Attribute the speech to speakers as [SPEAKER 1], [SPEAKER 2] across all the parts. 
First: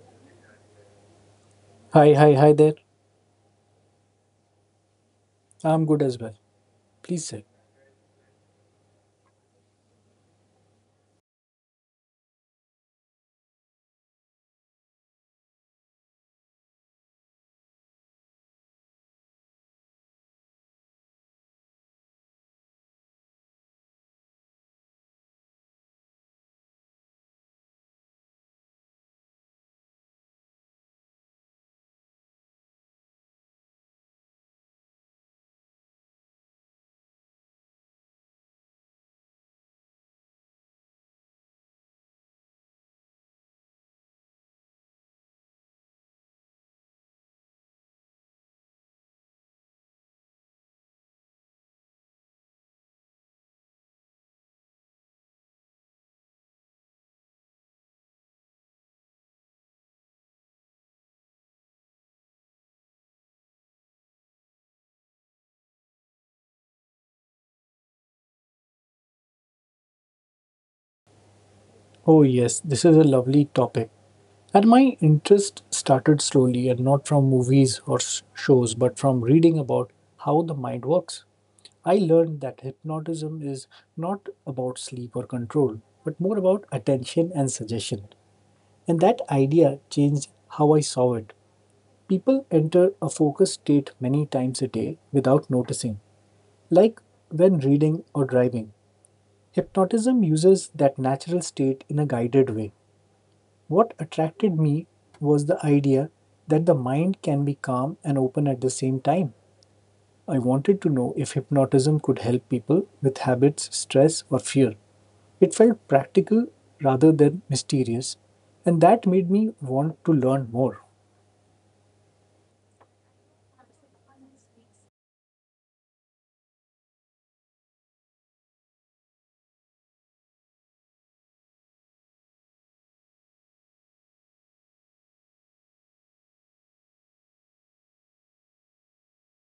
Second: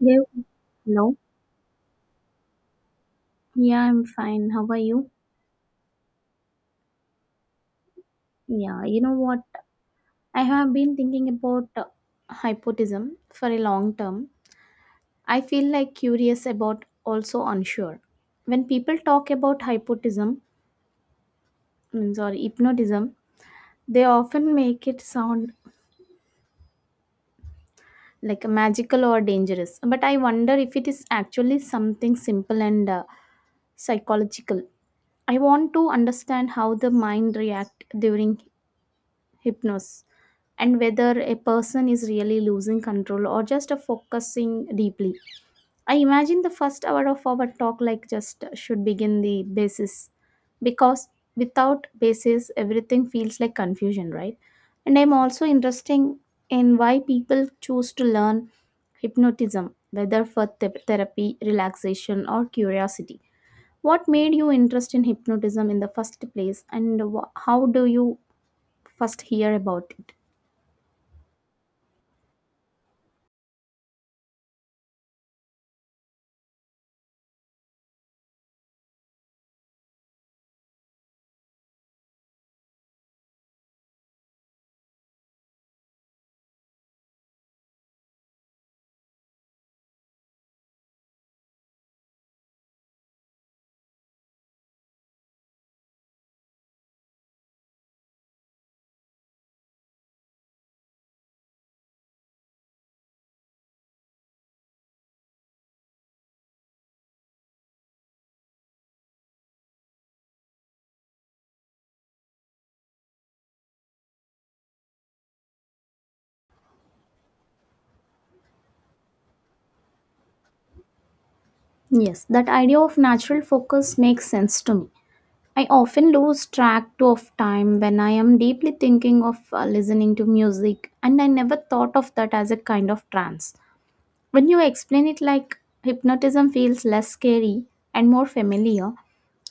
[SPEAKER 1] Yeah. Hello.
[SPEAKER 2] Hi there.
[SPEAKER 1] Yeah, I'm fine. How are you?
[SPEAKER 2] I'm good as well. Please sit.
[SPEAKER 1] Yeah, you know what? I have been thinking about hypotism for a long term. I feel like curious about also unsure. When people talk about hypnotism, means or hypnotism, they often make it sound like magical or dangerous. But I wonder if it is actually something simple and psychological. I want to understand how the mind react during hypnosis and whether a person is really losing control or just a focusing deeply. I imagine the first hour of our talk like just should begin the basis because without basis everything feels like confusion, right? And I'm also interesting in why people choose to learn hypnotism, whether for therapy, relaxation or curiosity. What made you interested in hypnotism in the first place and how do you first hear about it?
[SPEAKER 2] Oh, yes, this is a lovely topic. And my interest started slowly and not from movies or shows, but from reading about how the mind works. I learned that hypnotism is not about sleep or control, but more about attention and suggestion. And that idea changed how I saw it. People enter a focused state many times a day without noticing, like when reading or driving. Hypnotism uses that natural state in a guided way. What attracted me was the idea that the mind can be calm and open at the same time. I wanted to know if hypnotism could help people with habits, stress, or fear. It felt practical rather than mysterious, and that made me want to learn more.
[SPEAKER 1] Yes, that idea of natural focus makes sense to me. I often lose track of time when I am deeply thinking of listening to music, and I never thought of that as a kind of trance. When you explain it like hypnotism feels less scary and more familiar,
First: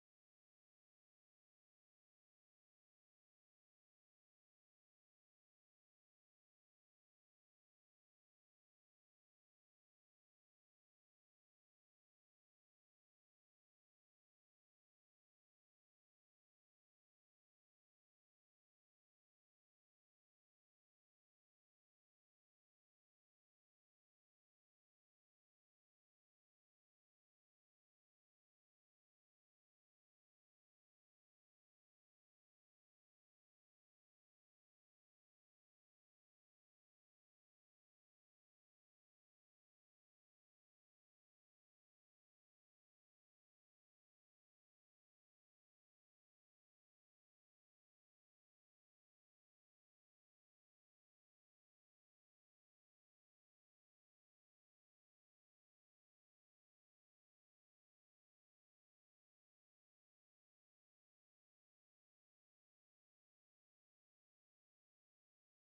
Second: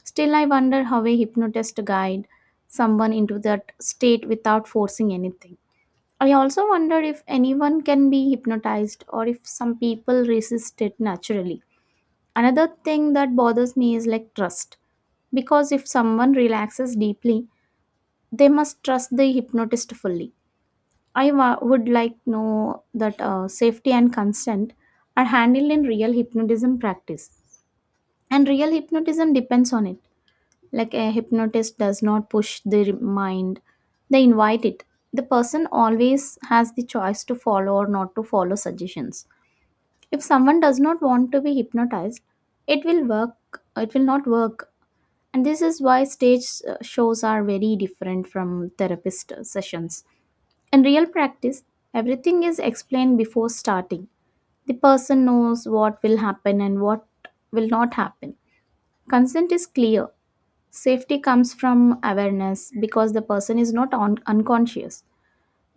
[SPEAKER 1] still I wonder how a hypnotist guide someone into that state without forcing anything. I also wonder if anyone can be hypnotized or if some people resist it naturally. Another thing that bothers me is like trust. Because if someone relaxes deeply, they must trust the hypnotist fully. Would like know that safety and consent are handled in real hypnotism practice. And real hypnotism depends on it. Like a hypnotist does not push the mind, they invite it. The person always has the choice to follow or not to follow suggestions. If someone does not want to be hypnotized, it will work it will not work. And this is why stage shows are very different from therapist sessions. In real practice, everything is explained before starting. The person knows what will happen and what will not happen. Consent is clear. Safety comes from awareness because the person is not unconscious.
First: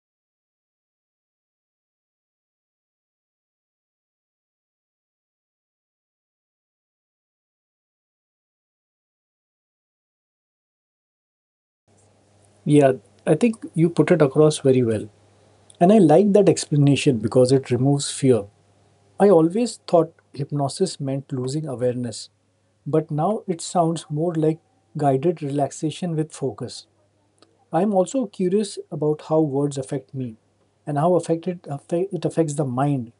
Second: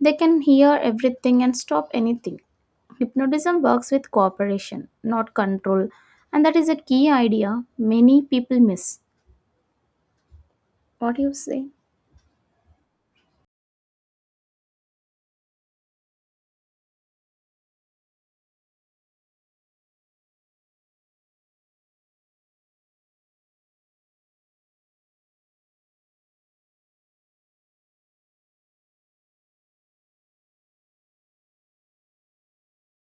[SPEAKER 1] They can hear everything and stop anything. Hypnotism works with cooperation, not control, and that is a key idea many people miss. What do you say?
[SPEAKER 2] Yeah, I think you put it across very well. And I like that explanation because it removes fear. I always thought hypnosis meant losing awareness, but now it sounds more like guided relaxation with focus. I'm also curious about how words affect me and how affected it affects the mind.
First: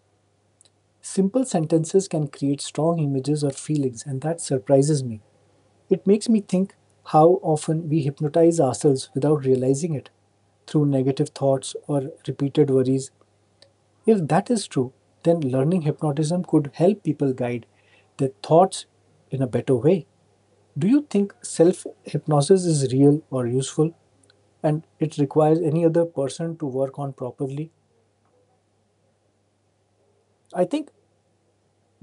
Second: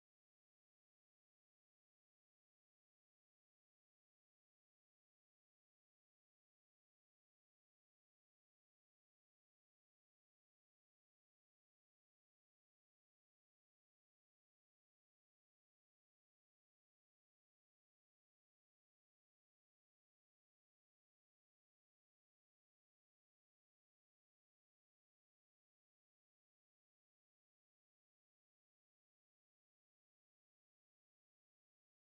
[SPEAKER 2] Simple sentences can create strong images or feelings, and that surprises me. It makes me think how often we hypnotize ourselves without realizing it through negative thoughts or repeated worries. If that is true, then learning hypnotism could help people guide their thoughts in a better way. Do you think self hypnosis is real or useful and it requires any other person to work on properly? I think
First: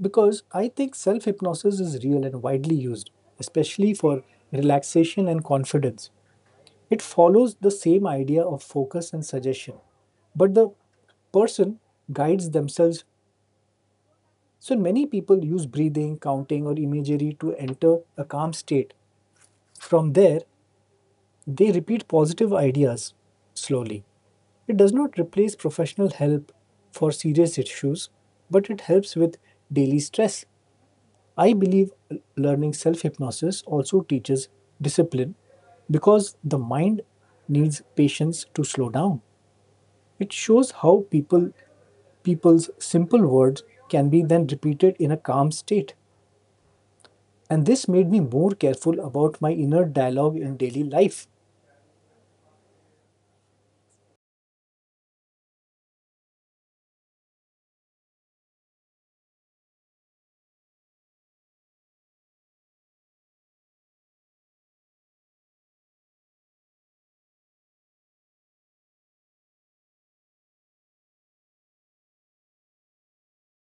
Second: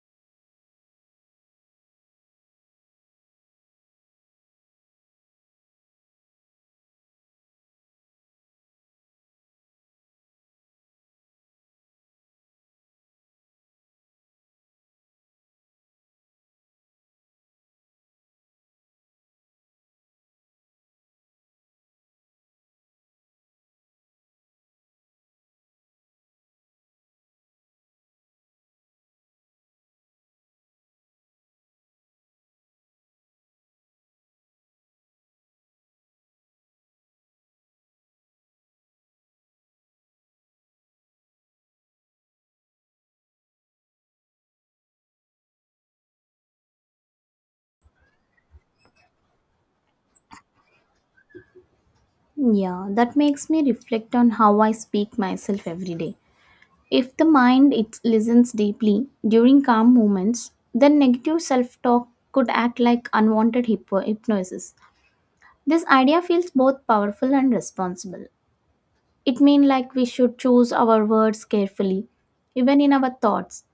[SPEAKER 2] I think self hypnosis is real and widely used, especially for relaxation and confidence. It follows the same idea of focus and suggestion, but the person guides themselves. So many people use breathing, counting, or imagery to enter a calm state. From there, they repeat positive ideas slowly. It does not replace professional help for serious issues, but it helps with daily stress. I believe learning self hypnosis also teaches discipline because the mind needs patience to slow down. It shows how people's simple words can be then repeated in a calm state. And this made me more careful about my inner dialogue in daily life.
[SPEAKER 1] Yeah, that makes me reflect on how I speak myself every day. If the mind it listens deeply during calm moments, then negative self-talk could act like unwanted hypnosis. This idea feels both powerful and responsible. It means like we should choose our words carefully, even in our thoughts.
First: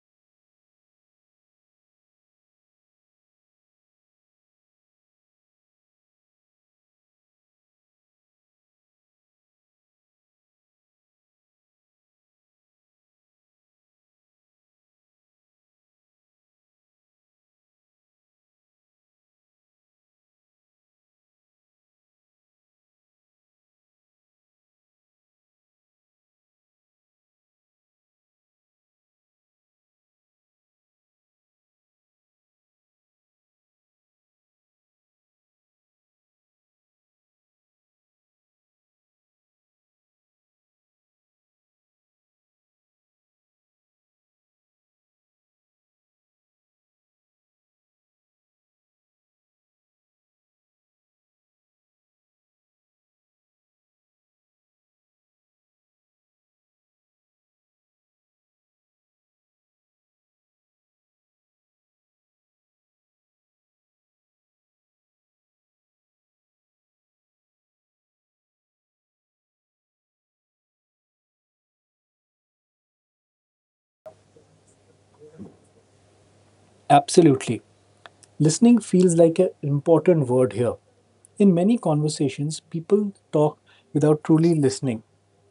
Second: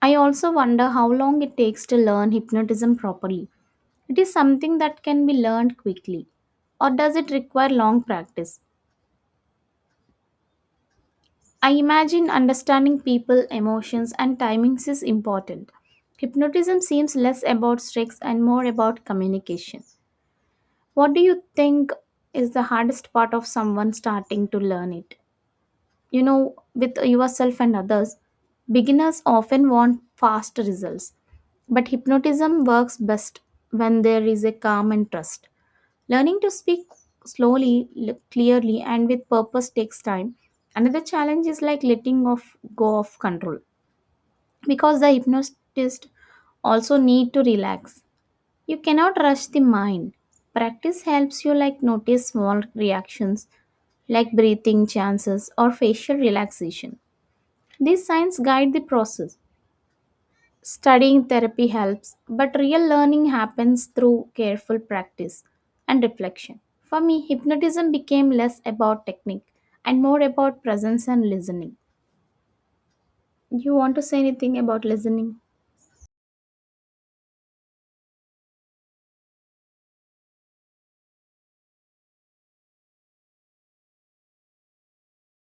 [SPEAKER 1] I also wonder how long it takes to learn hypnotism properly. It is something that can be learned quickly, or does it require long practice? I imagine understanding people, emotions, and timings is important. Hypnotism seems less about tricks and more about communication. What do you think is the hardest part of someone starting to learn it? You know, with yourself and others, beginners often want fast results, but hypnotism works best when there is a calm and trust. Learning to speak slowly, clearly, and with purpose takes time. Another challenge is like letting off go of control because the hypnotist also need to relax. You cannot rush the mind. Practice helps you like notice small reactions like breathing chances or facial relaxation. These signs guide the process. Studying therapy helps, but real learning happens through careful practice and reflection. For me, hypnotism became less about technique and more about presence and listening. You want to say anything about listening?
[SPEAKER 2] Absolutely. Listening feels like an important word here. In many conversations, people talk without truly listening,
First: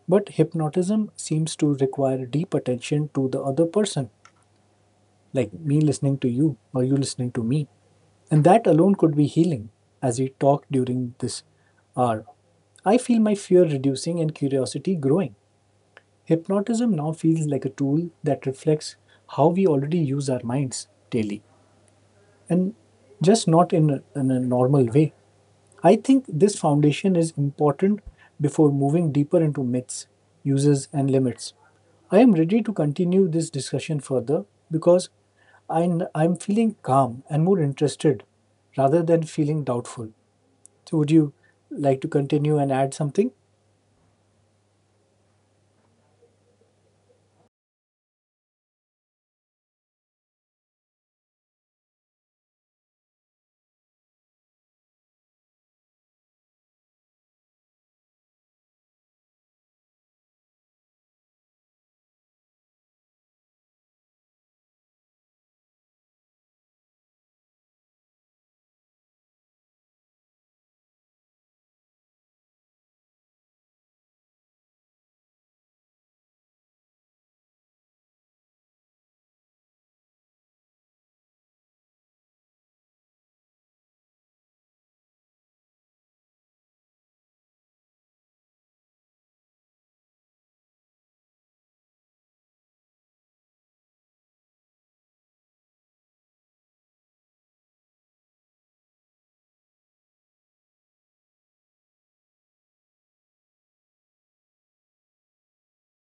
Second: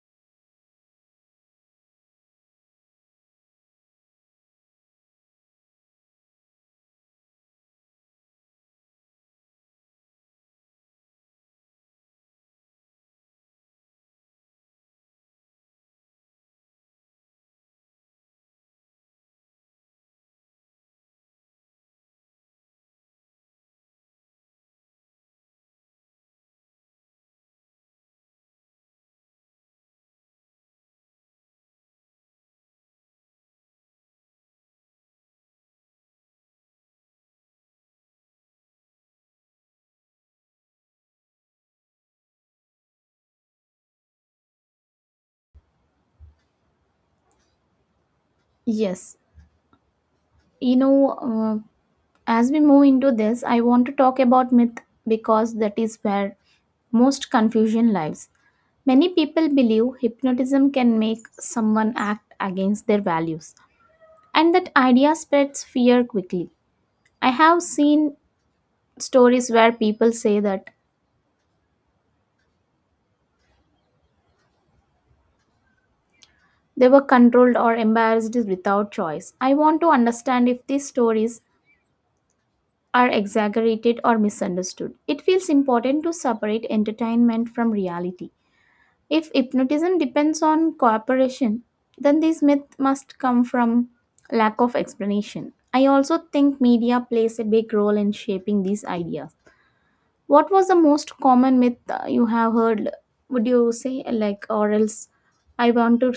[SPEAKER 2] but hypnotism seems to require deep attention to the other person, like me listening to you or you listening to me. And that alone could be healing as we talk during this hour. I feel my fear reducing and curiosity growing. Hypnotism now feels like a tool that reflects how we already use our minds daily and just not in a, in a normal way. I think this foundation is important before moving deeper into myths, uses, and limits. I am ready to continue this discussion further because I am feeling calm and more interested rather than feeling doubtful. So, would you like to continue and add something?
[SPEAKER 1] Yes. You know, uh, as we move into this, I want to talk about myth because that is where most confusion lies. Many people believe hypnotism can make someone act against their values, and that idea spreads fear quickly. I have seen stories where people say that they were controlled or embarrassed without choice. I want to understand if these stories are exaggerated or misunderstood. It feels important to separate entertainment from reality. If hypnotism depends on cooperation, then this myth must come from lack of explanation. I also think media plays a big role in shaping these ideas. What was the most common myth you have heard? Would you say like, or else I want to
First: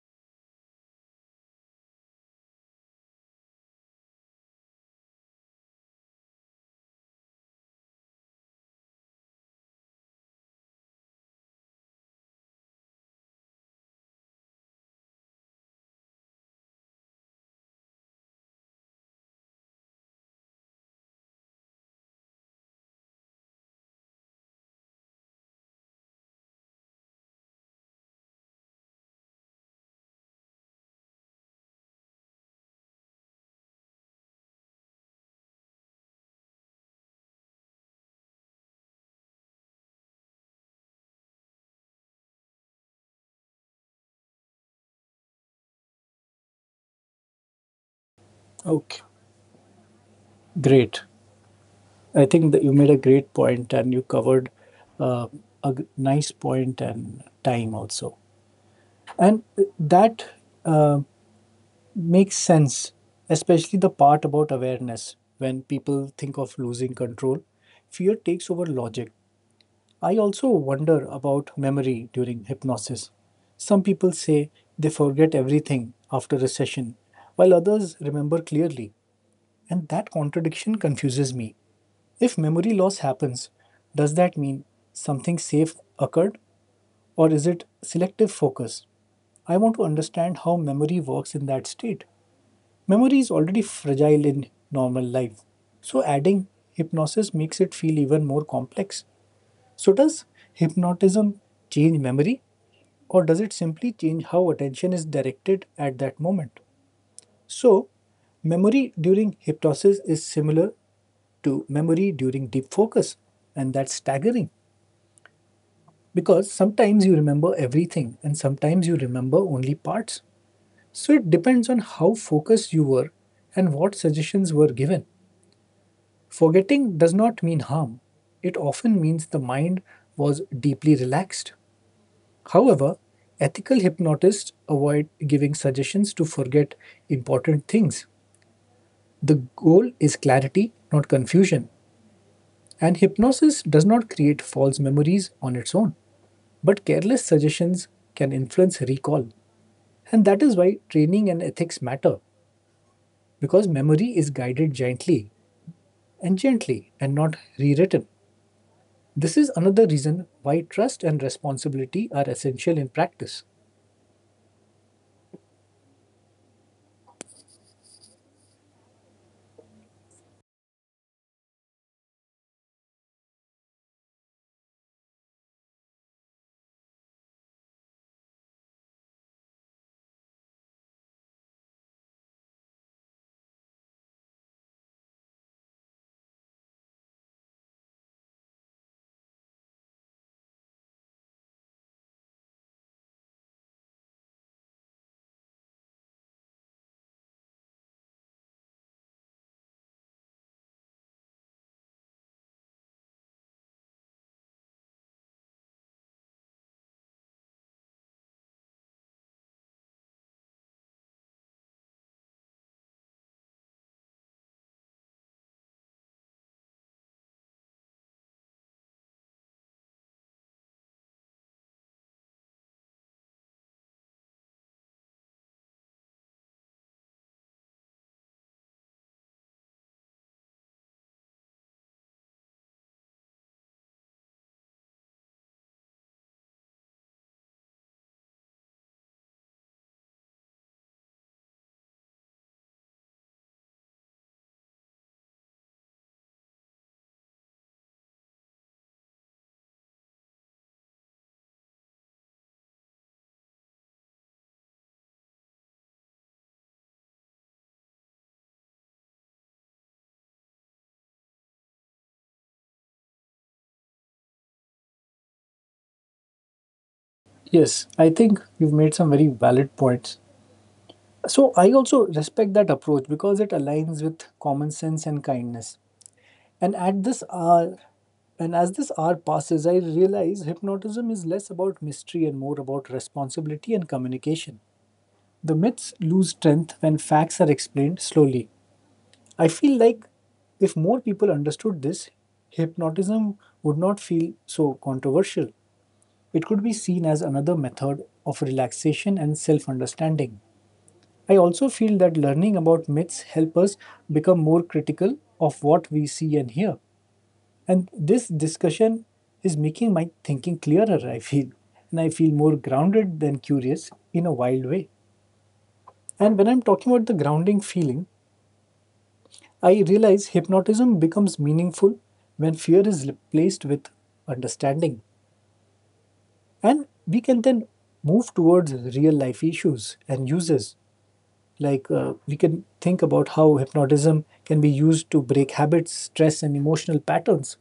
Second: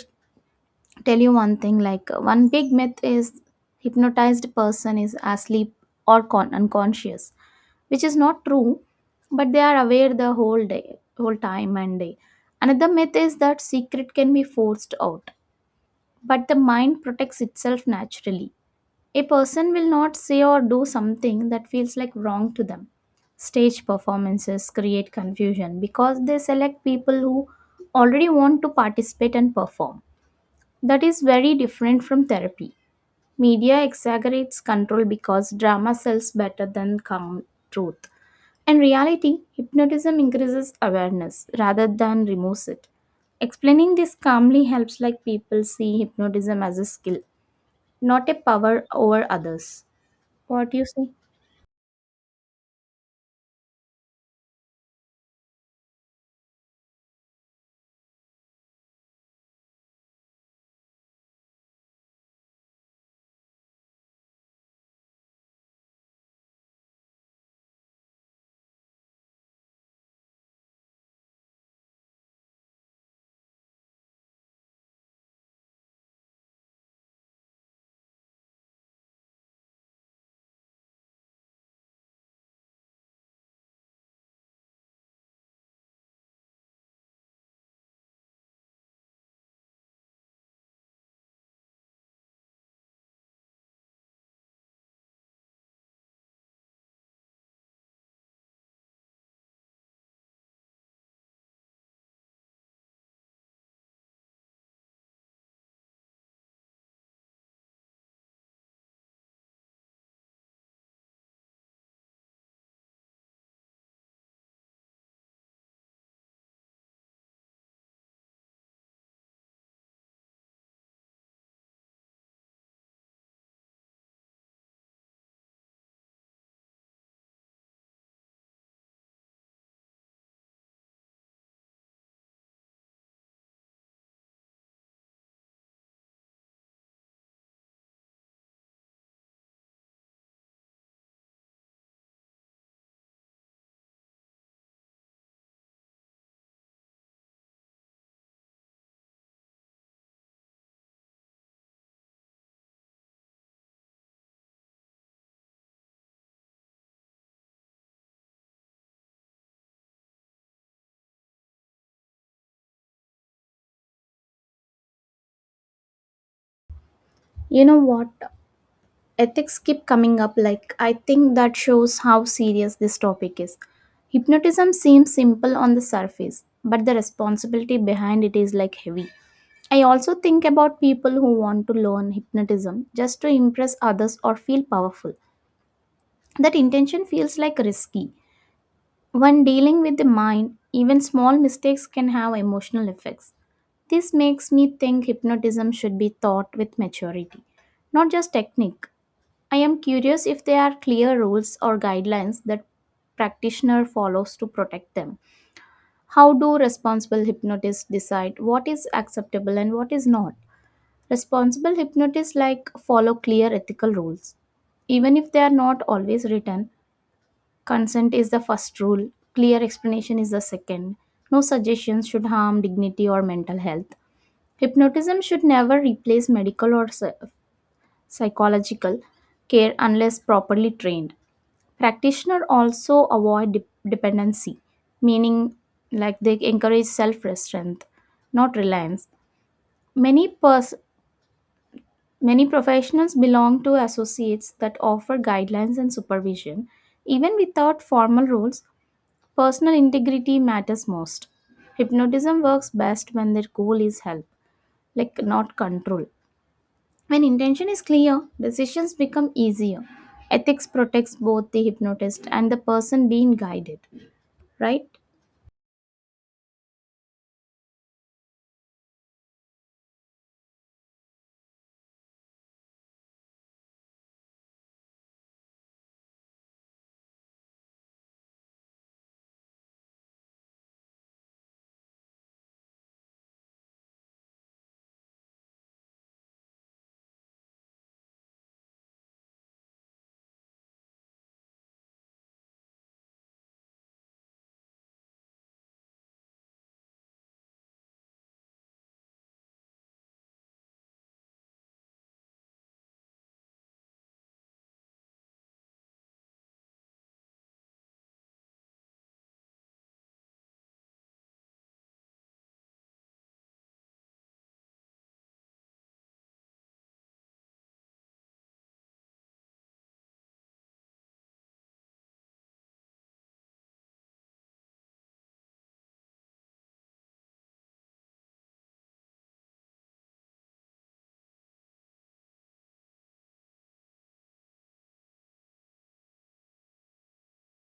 [SPEAKER 1] tell you one thing. Like, one big myth is hypnotized person is asleep or unconscious, which is not true, but they are aware the whole day, whole time and day. Another myth is that secret can be forced out, but the mind protects itself naturally. A person will not say or do something that feels like wrong to them. Stage performances create confusion because they select people who already want to participate and perform. That is very different from therapy. Media exaggerates control because drama sells better than calm truth. In reality, hypnotism increases awareness rather than removes it. Explaining this calmly helps like people see hypnotism as a skill, not a power
[SPEAKER 2] Okay,
[SPEAKER 1] over others. What you
[SPEAKER 2] great.
[SPEAKER 1] say?
[SPEAKER 2] I think that you made a great point and you covered uh, a nice point and time also. And that uh, makes sense, especially the part about awareness. When people think of losing control, fear takes over logic. I also wonder about memory during hypnosis. Some people say they forget everything after a session, while others remember clearly, and that contradiction confuses me. If memory loss happens, does that mean something safe occurred, or is it selective focus? I want to understand how memory works in that state. Memory is already fragile in normal life, so adding hypnosis makes it feel even more complex. So, does hypnotism change memory, or does it simply change how attention is directed at that moment? So, memory during hypnosis is similar to memory during deep focus, and that's staggering because sometimes you remember everything and sometimes you remember only parts. So, it depends on how focused you were and what suggestions were given. Forgetting does not mean harm, it often means the mind was deeply relaxed. However, ethical hypnotists avoid giving suggestions to forget important things. The goal is clarity, not confusion, and hypnosis does not create false memories on its own. But careless suggestions can influence recall, and that is why training and ethics matter because memory is guided gently and not rewritten. This is another reason why trust and responsibility are essential in practice.
[SPEAKER 1] You know what? Ethics keep coming up. Like, I think that shows how serious this topic is. Hypnotism seems simple on the surface, but the responsibility behind it is like heavy. I also think about people who want to learn hypnotism just to impress others or feel powerful. That intention feels like risky. When dealing with the mind, even small mistakes can have emotional effects. This makes me think hypnotism should be taught with maturity, not just technique. I am curious if there are clear rules or guidelines that practitioner follows to protect them. How do responsible hypnotists decide what is acceptable and what is not? Responsible hypnotists like follow clear ethical rules even if they are not always written. Consent is the first rule, clear explanation is the second. No suggestions should harm dignity or mental health. Hypnotism should never replace medical or psychological care unless properly trained. Practitioner also avoid dependency, meaning like they encourage self-restraint, not reliance. Many pers- Many professionals belong to associates that offer guidelines and supervision even without formal rules. Personal integrity matters most. Hypnotism works best when their goal is help, like not control. When intention is clear, decisions become easier. Ethics protects both the hypnotist and the person being guided, right?
[SPEAKER 2] Yes, I think you've made some very valid points. So I also respect that approach because it aligns with common sense and kindness. And at this hour, and as this hour passes, I realize hypnotism is less about mystery and more about responsibility and communication. The myths lose strength when facts are explained slowly. I feel like if more people understood this, hypnotism would not feel so controversial. It could be seen as another method of relaxation and self understanding. I also feel that learning about myths help us become more critical of what we see and hear. And this discussion is making my thinking clearer, I feel. And I feel more grounded than curious in a wild way. And when I'm talking about the grounding feeling, I realize hypnotism becomes meaningful when fear is replaced with understanding. And we can then move towards real life issues and uses. Like we can think about how hypnotism can be used to break habits, stress, and emotional patterns.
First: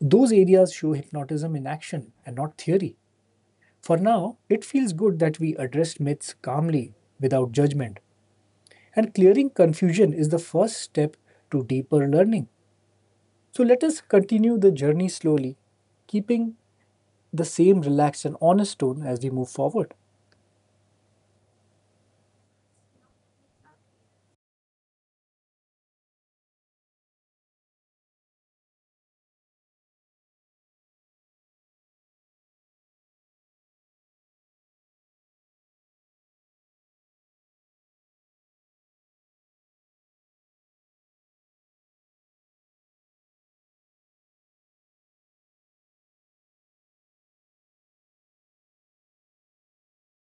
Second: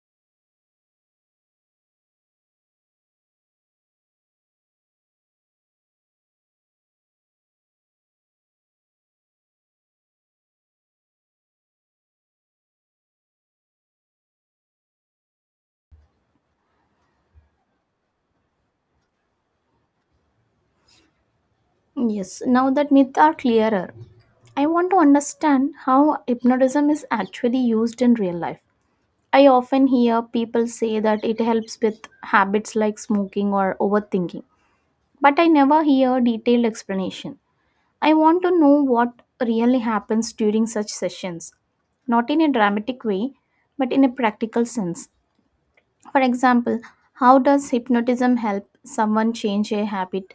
[SPEAKER 2] Those areas show hypnotism in action and not theory. For now, it feels good that we addressed myths calmly without judgment. And clearing confusion is the first step to deeper learning. So let us continue the journey slowly, keeping the same relaxed and honest tone as we move forward.
[SPEAKER 1] Yes, now that myths are clearer, I want to understand how hypnotism is actually used in real life. I often hear people say that it helps with habits like smoking or overthinking, but I never hear detailed explanation. I want to know what really happens during such sessions, not in a dramatic way, but in a practical sense. For example, how does hypnotism help someone change a habit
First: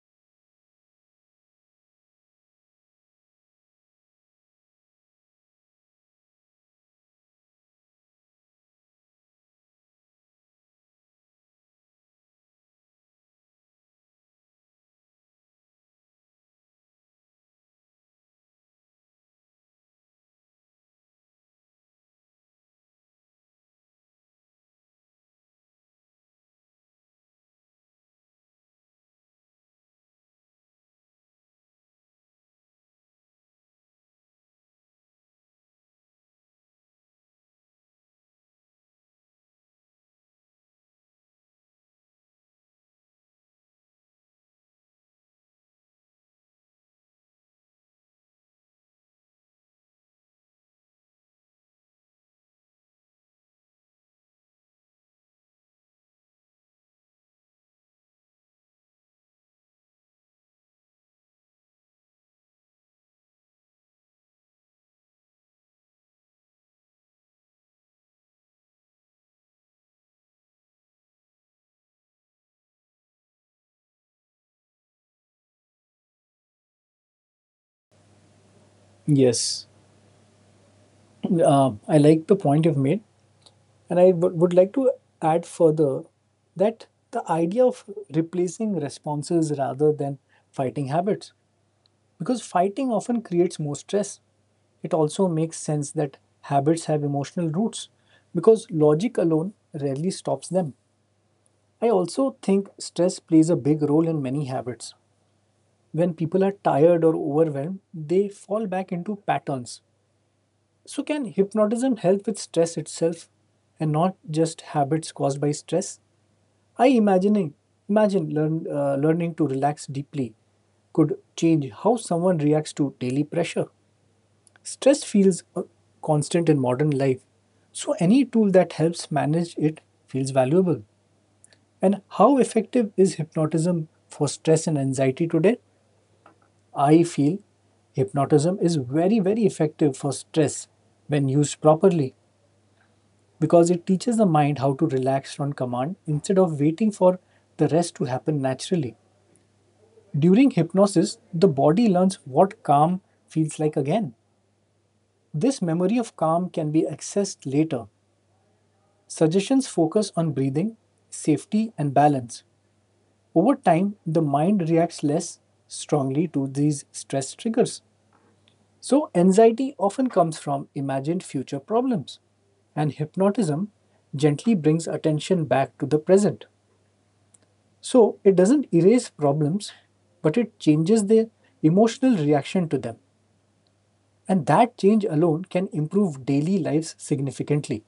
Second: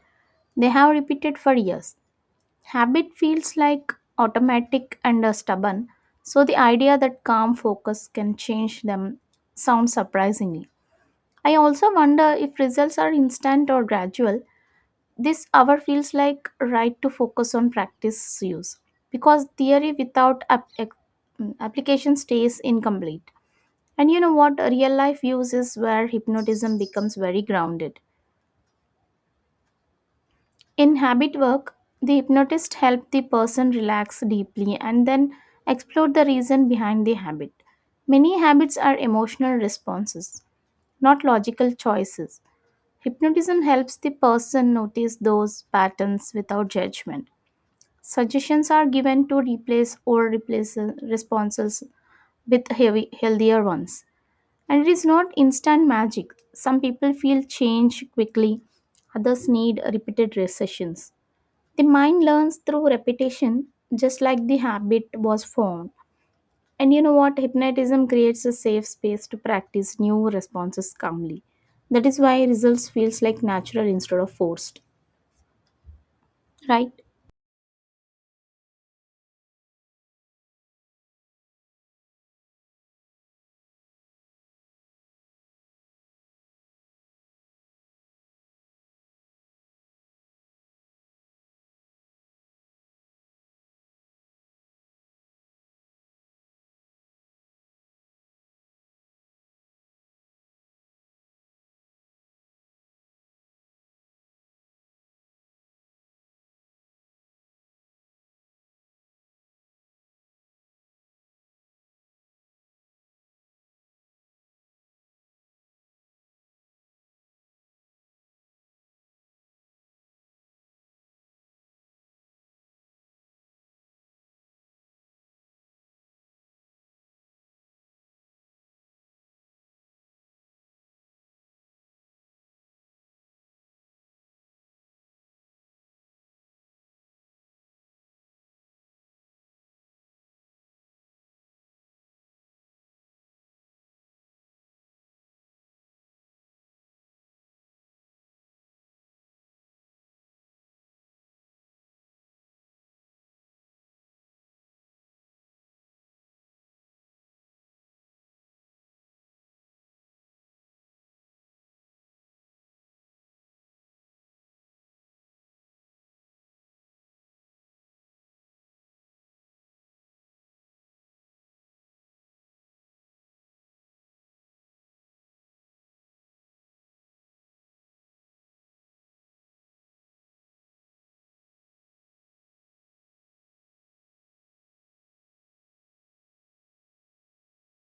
[SPEAKER 1] they have repeated for years? Habit feels like automatic and stubborn, so the idea that calm focus can change them sounds surprisingly. I also wonder if results are instant or gradual. This hour feels like right to focus on practice use because theory without application stays incomplete. And you know what? Real life use is where hypnotism becomes very grounded. In habit work, the hypnotist helps the person relax deeply and then explore the reason behind the habit. Many habits are emotional responses, not logical choices. Hypnotism helps the person notice those patterns without judgment. Suggestions are given to replace old replace responses with heavy, healthier ones. And it is not instant magic. Some people feel change quickly, others need repeated sessions. The mind learns through repetition, just like the habit was formed. And you know what? Hypnotism creates a safe space to practice new responses calmly. That is why results feels like natural instead of forced, right?
[SPEAKER 2] Yes, I like the point you've made, and I would like to add further that the idea of replacing responses rather than fighting habits, because fighting often creates more stress. It also makes sense that habits have emotional roots, because logic alone rarely stops them. I also think stress plays a big role in many habits. When people are tired or overwhelmed, they fall back into patterns. So, can hypnotism help with stress itself and not just habits caused by stress? I imagining imagine learn, learning to relax deeply could change how someone reacts to daily pressure. Stress feels constant in modern life, so any tool that helps manage it feels valuable. And how effective is hypnotism for stress and anxiety today? I feel hypnotism is very, very effective for stress when used properly because it teaches the mind how to relax on command instead of waiting for the rest to happen naturally. During hypnosis, the body learns what calm feels like again. This memory of calm can be accessed later. Suggestions focus on breathing, safety, and balance. Over time, the mind reacts less strongly to these stress triggers. So, anxiety often comes from imagined future problems, and hypnotism gently brings attention back to the present. So, it doesn't erase problems, but it changes their emotional reaction to them. And that change alone can improve daily lives significantly.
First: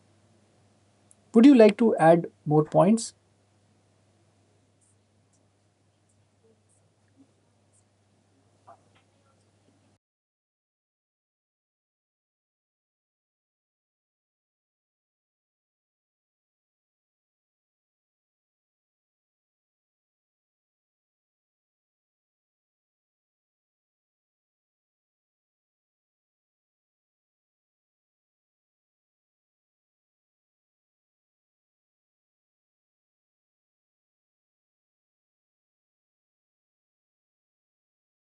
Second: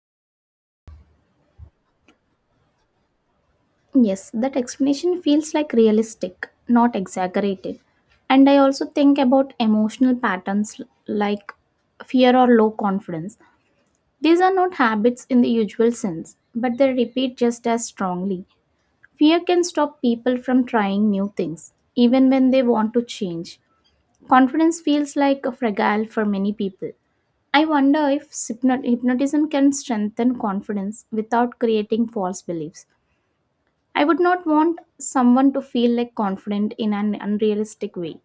[SPEAKER 2] Would you like to add more points?
[SPEAKER 1] Yes, that explanation feels like realistic, not exaggerated. And I also think about emotional patterns like fear or low confidence. These are not habits in the usual sense, but they repeat just as strongly. Fear can stop people from trying new things, even when they want to change. Confidence feels like a fragile for many people. I wonder if hypnotism can strengthen confidence without creating false beliefs. I would not want someone to feel like confident in an unrealistic way.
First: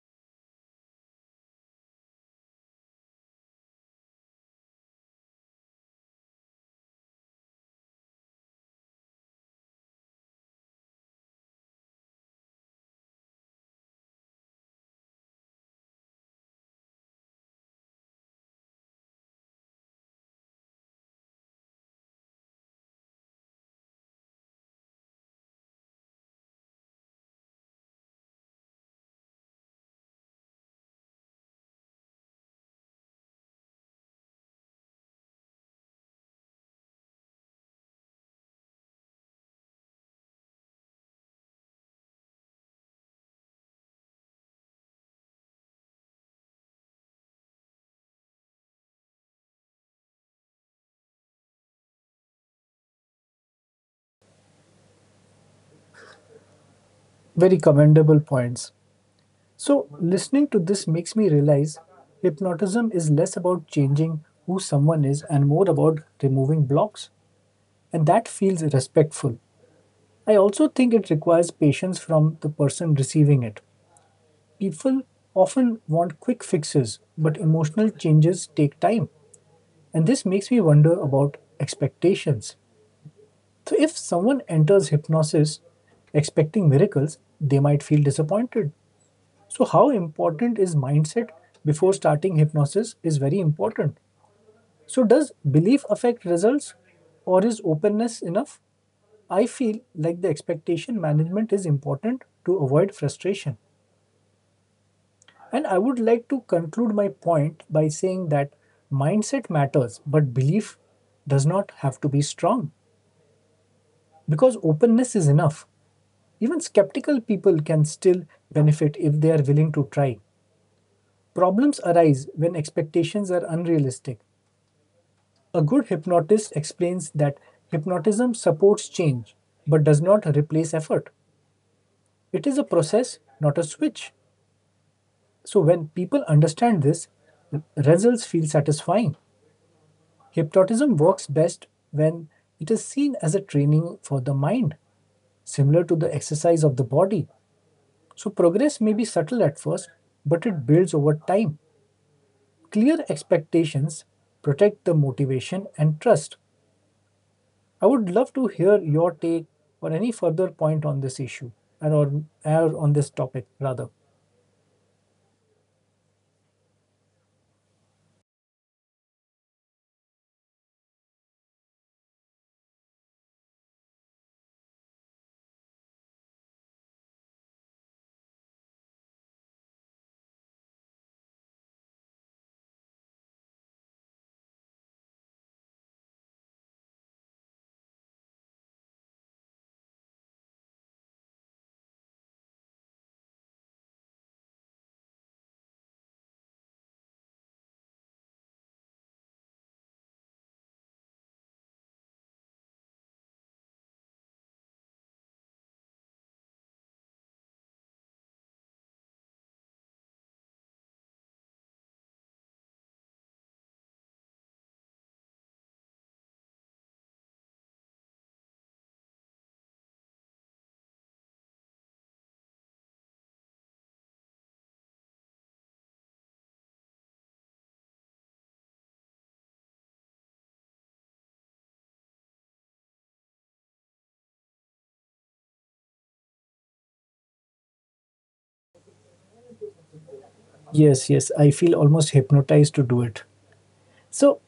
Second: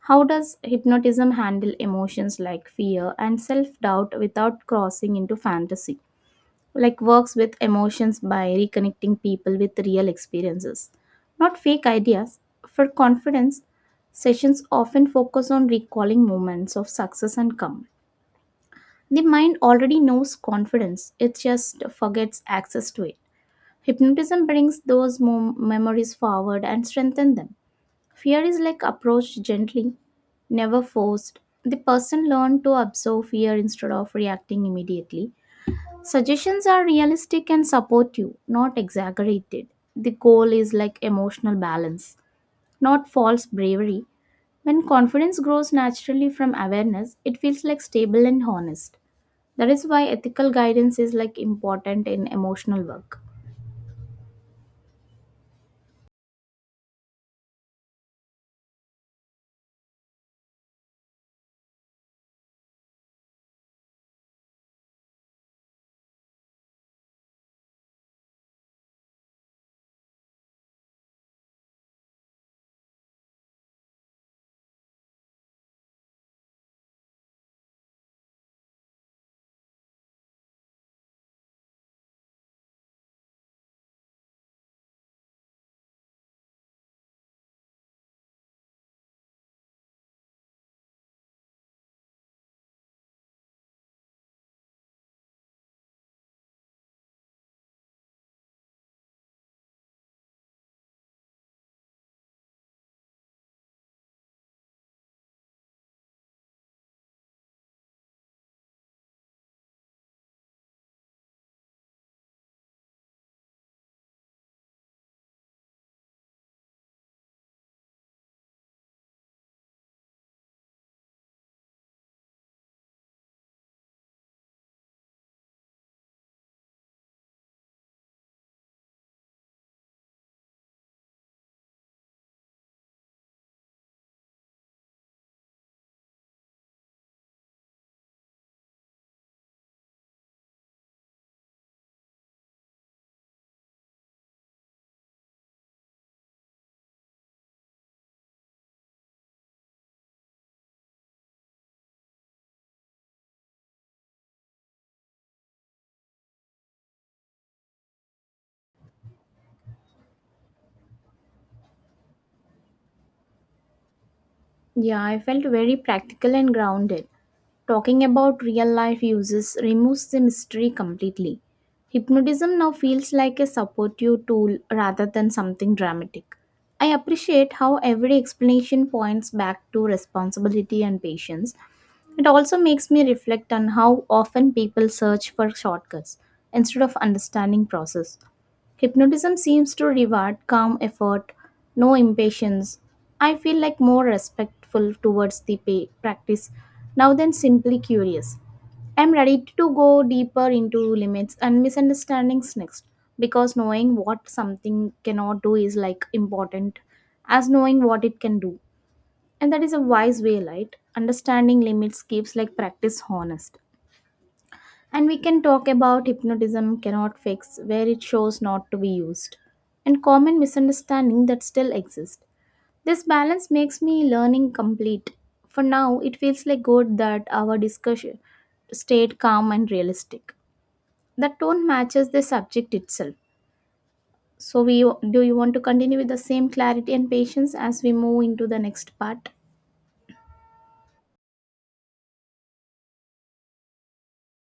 [SPEAKER 1] How does hypnotism handle emotions like fear and self doubt without crossing into fantasy? Like works with emotions by reconnecting people with real experiences, not fake ideas. For confidence, sessions often focus on recalling moments of success and calm. The mind already knows confidence, it just forgets access to it. Hypnotism brings those memories forward and strengthens them. Fear is like approached gently, never forced. The person learns to absorb fear instead of reacting immediately. Suggestions are realistic and supportive, not exaggerated. The goal is like emotional balance, not false bravery. When confidence grows naturally from awareness, it feels like stable and honest. That is why ethical guidance is like important in emotional work.
[SPEAKER 2] Very commendable points. So, listening to this makes me realize hypnotism is less about changing who someone is and more about removing blocks. And that feels respectful. I also think it requires patience from the person receiving it. People often want quick fixes, but emotional changes take time, and this makes me wonder about expectations. So, if someone enters hypnosis expecting miracles, they might feel disappointed. So, how important is mindset before starting hypnosis is very important. So, does belief affect results, or is openness enough? I feel like the expectation management is important to avoid frustration. And I would like to conclude my point by saying that mindset matters, but belief does not have to be strong because openness is enough. Even skeptical people can still benefit if they are willing to try. Problems arise when expectations are unrealistic. A good hypnotist explains that hypnotism supports change but does not replace effort. It is a process, not a switch. So when people understand this, results feel satisfying. Hypnotism works best when it is seen as a training for the mind, similar to the exercise of the body. So progress may be subtle at first, but it builds over time. Clear expectations protect the motivation and trust. I would love to hear your take or any further point on this issue or on this topic rather.
[SPEAKER 1] Yeah, I felt very practical and grounded. Talking about real life uses removes the mystery completely. Hypnotism now feels like a supportive tool rather than something dramatic. I appreciate how every explanation points back to responsibility and patience. It also makes me reflect on how often people search for shortcuts instead of understanding process. Hypnotism seems to reward calm effort, no impatience. I feel like more respectful towards the practice now than simply curious. I'm ready to go deeper into limits and misunderstandings next because knowing what something cannot do is like important as knowing what it can do. And that is a wise way, right? Understanding limits keeps like practice honest. And we can talk about hypnotism cannot fix, where it shows not to be used, and common misunderstanding that still exist. This balance makes me learning complete. For now, it feels like good that our discussion stayed calm and realistic. The tone matches the subject itself. So we Do you want to continue with the same clarity and patience as we move into the next part?
[SPEAKER 2] Yes, yes, I feel almost hypnotized to do it. So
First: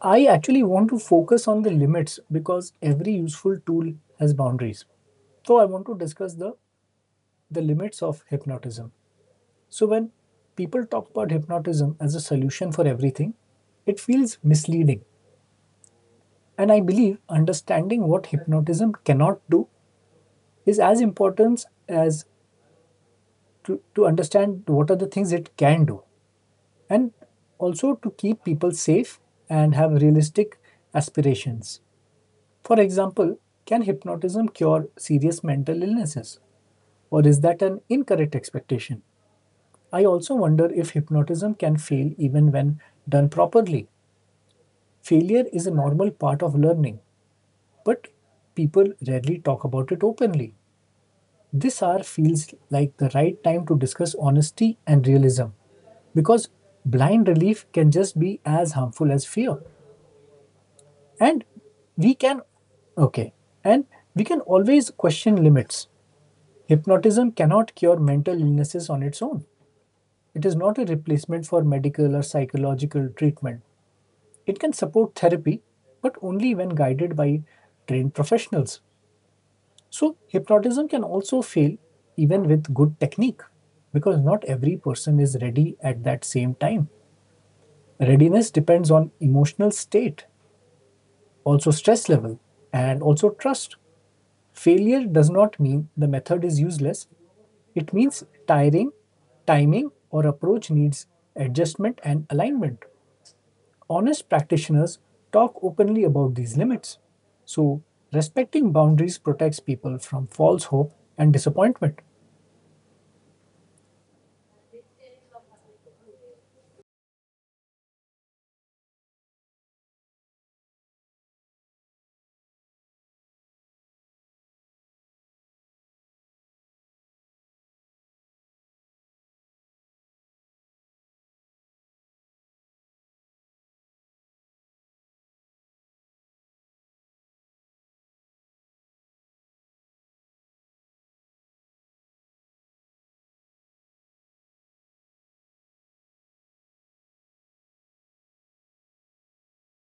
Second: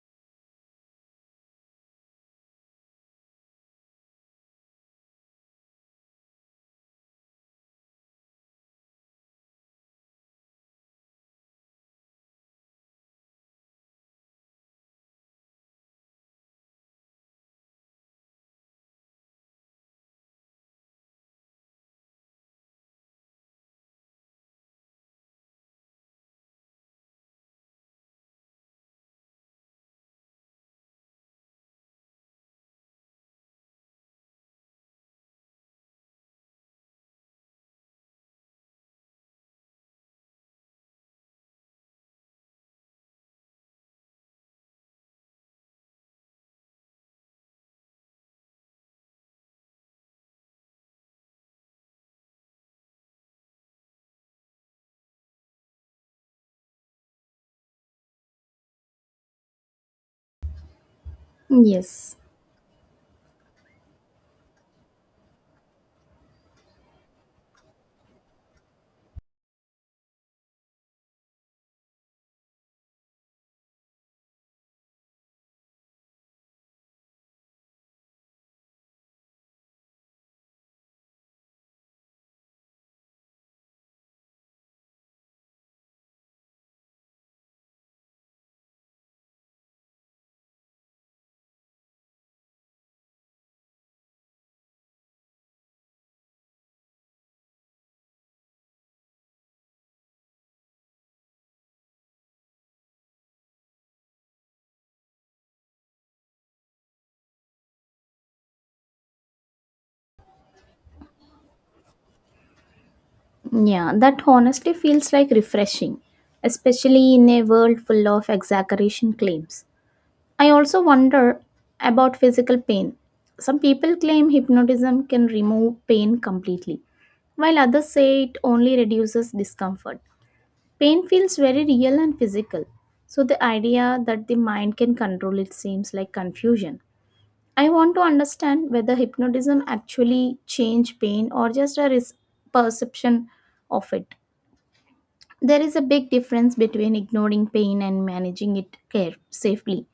[SPEAKER 2] I actually want to focus on the limits because every useful tool has boundaries. So I want to discuss the limits of hypnotism. So when people talk about hypnotism as a solution for everything, it feels misleading. And I believe understanding what hypnotism cannot do is as important as to understand what are the things it can do. And also to keep people safe and have realistic aspirations. For example, can hypnotism cure serious mental illnesses? Or is that an incorrect expectation? I also wonder if hypnotism can fail even when done properly. Failure is a normal part of learning, but people rarely talk about it openly. This hour feels like the right time to discuss honesty and realism because blind relief can just be as harmful as fear. And we
[SPEAKER 1] Yes.
[SPEAKER 2] can, okay, and we can always question limits. Hypnotism cannot cure mental illnesses on its own. It is not a replacement for medical or psychological treatment. It can support therapy, but only when guided by trained professionals. So, hypnotism can also fail even with good technique because not every person is ready at that same time. Readiness depends on emotional state, also stress level, and also trust. Failure does not mean the method is useless. It means timing, or approach needs adjustment and alignment. Honest practitioners talk openly about these limits. So, respecting boundaries protects people from false hope and disappointment.
[SPEAKER 1] Yeah, that honestly feels like refreshing, especially in a world full of exaggeration claims. I also wonder about physical pain. Some people claim hypnotism can remove pain completely, while others say it only reduces discomfort. Pain feels very real and physical, so the idea that the mind can control it seems like confusion. I want to understand whether hypnotism actually change pain or just a perception of it. There is a big difference between ignoring pain and managing it care safely.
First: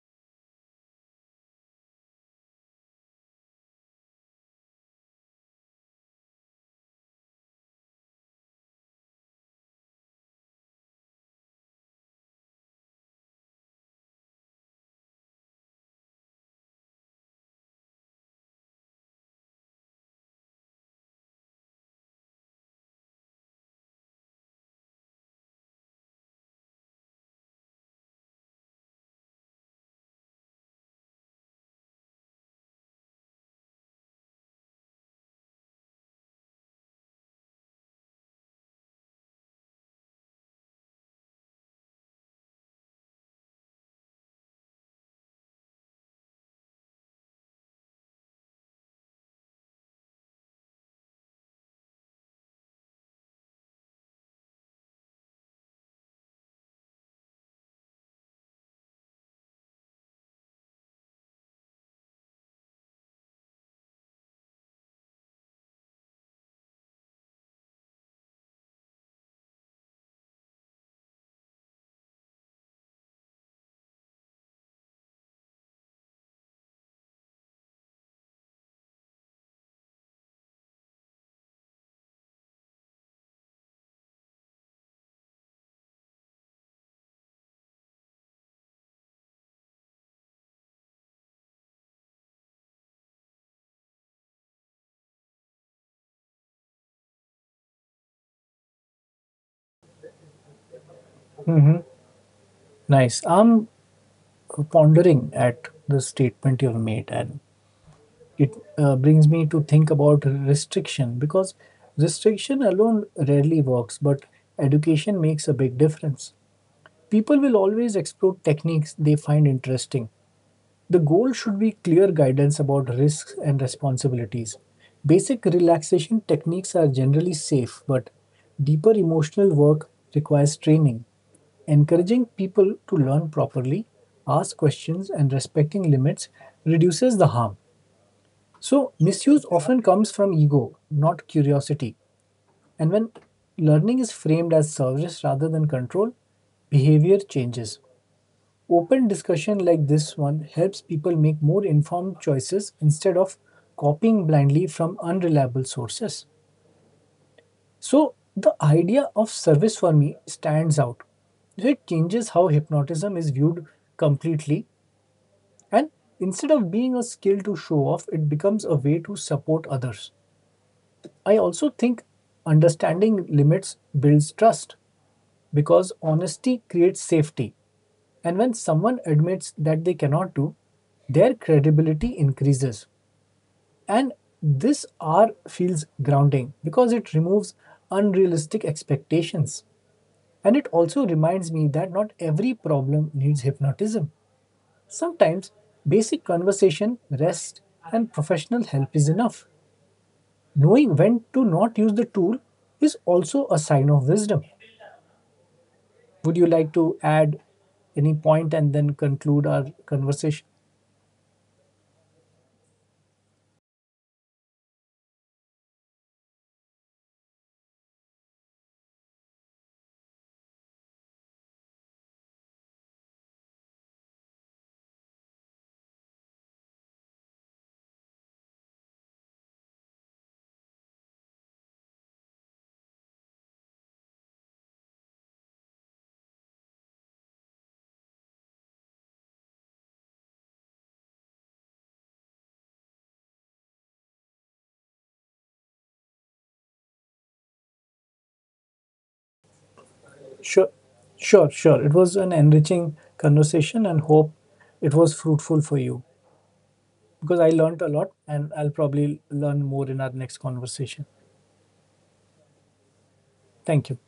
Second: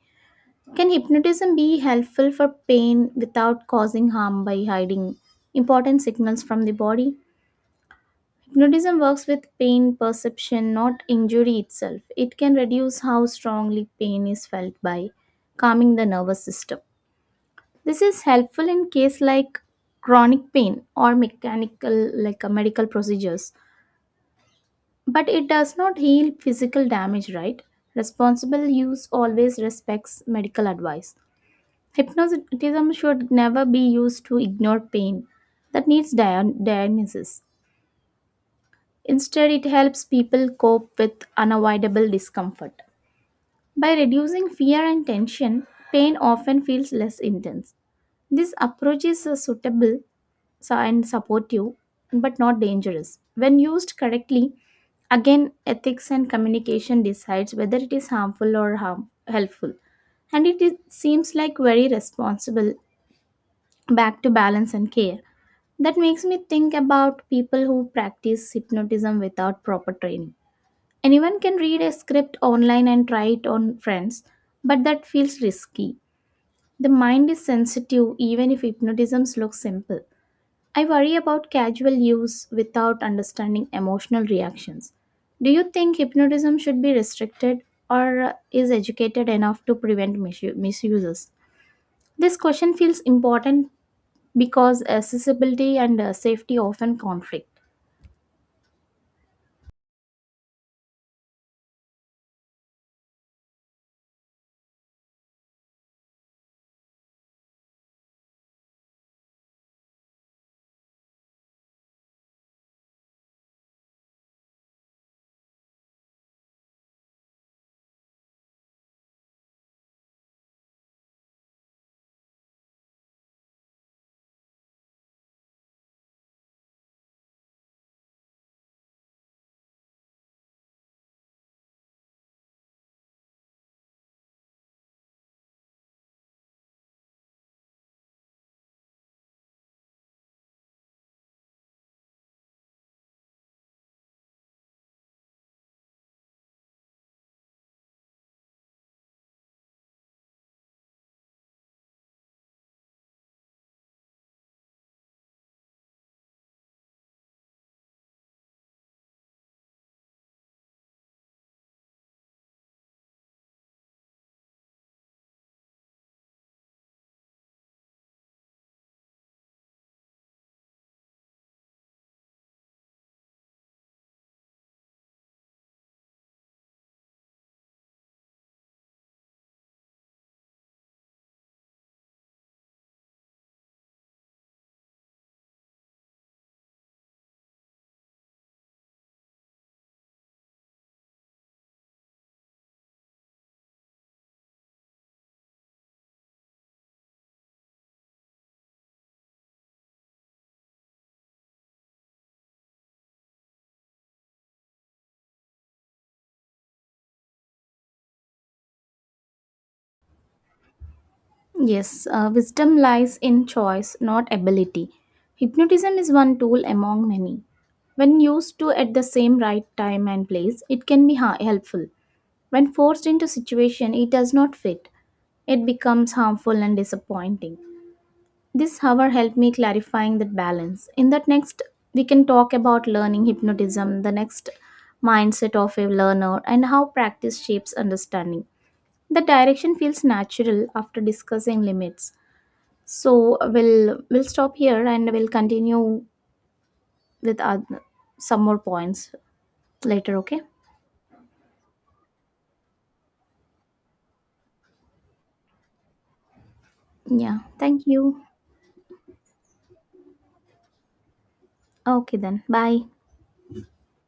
[SPEAKER 1] Can hypnotism be helpful for pain without causing harm by hiding important signals from the body? Hypnotism works with pain perception, not injury itself. It can reduce how strongly pain is felt by calming the nervous system. This is helpful in case like chronic pain or mechanical like medical procedures. But it does not heal physical damage, right? Responsible use always respects medical advice. Hypnotism should never be used to ignore pain that needs diagnosis. Instead, it helps people cope with unavoidable discomfort. By reducing fear and tension, pain often feels less intense. This approach is suitable so and support you, but not dangerous when used correctly. Again, ethics and communication decides whether it is harmful or helpful, and it is, seems like very responsible back to balance and care. That makes me think about people who practice hypnotism without proper training. Anyone can read a script online and try it on friends, but that feels risky. The mind is sensitive even if hypnotism looks simple. I worry about casual use without understanding emotional reactions. Do you think hypnotism should be restricted or is educated enough to prevent misuses? This question feels important because accessibility and safety often conflict.
[SPEAKER 2] Mhm. Nice. I'm pondering at the statement you've made, and it brings me to think about restriction because restriction alone rarely works, but education makes a big difference. People will always explore techniques they find interesting. The goal should be clear guidance about risks and responsibilities. Basic relaxation techniques are generally safe, but deeper emotional work requires training. Encouraging people to learn properly, ask questions, and respecting limits reduces the harm. So, misuse often comes from ego, not curiosity. And when learning is framed as service rather than control, behavior changes. Open discussion like this one helps people make more informed choices instead of copying blindly from unreliable sources. So, the idea of service for me stands out. It changes how hypnotism is viewed completely, and instead of being a skill to show off, it becomes a way to support others. I also think understanding limits builds trust because honesty creates safety. And when someone admits that they cannot do, their credibility increases. And this R feels grounding because it removes unrealistic expectations. And it also reminds me that not every problem needs hypnotism. Sometimes basic conversation, rest, and professional help is enough. Knowing when to not use the tool is also a sign of wisdom. Would you like to add any point and then conclude our conversation?
[SPEAKER 1] Yes, wisdom lies in choice, not ability. Hypnotism is one tool among many. When used to at the same right time and place, it can be helpful. When forced into situation it does not fit, it becomes harmful and disappointing. This however helped me clarifying that balance. In that next we can talk about learning hypnotism, the next mindset of a learner and how practice shapes understanding. The direction feels natural after discussing limits. So we'll stop here and we'll continue with some more points later, okay?
[SPEAKER 2] Sure, sure, sure. It was an enriching conversation and hope it was fruitful for you
[SPEAKER 1] Yeah.
[SPEAKER 2] because I learned
[SPEAKER 1] Thank
[SPEAKER 2] a lot
[SPEAKER 1] you.
[SPEAKER 2] and I'll probably learn more in our next conversation.
[SPEAKER 1] Okay then. Bye.
[SPEAKER 2] Thank you.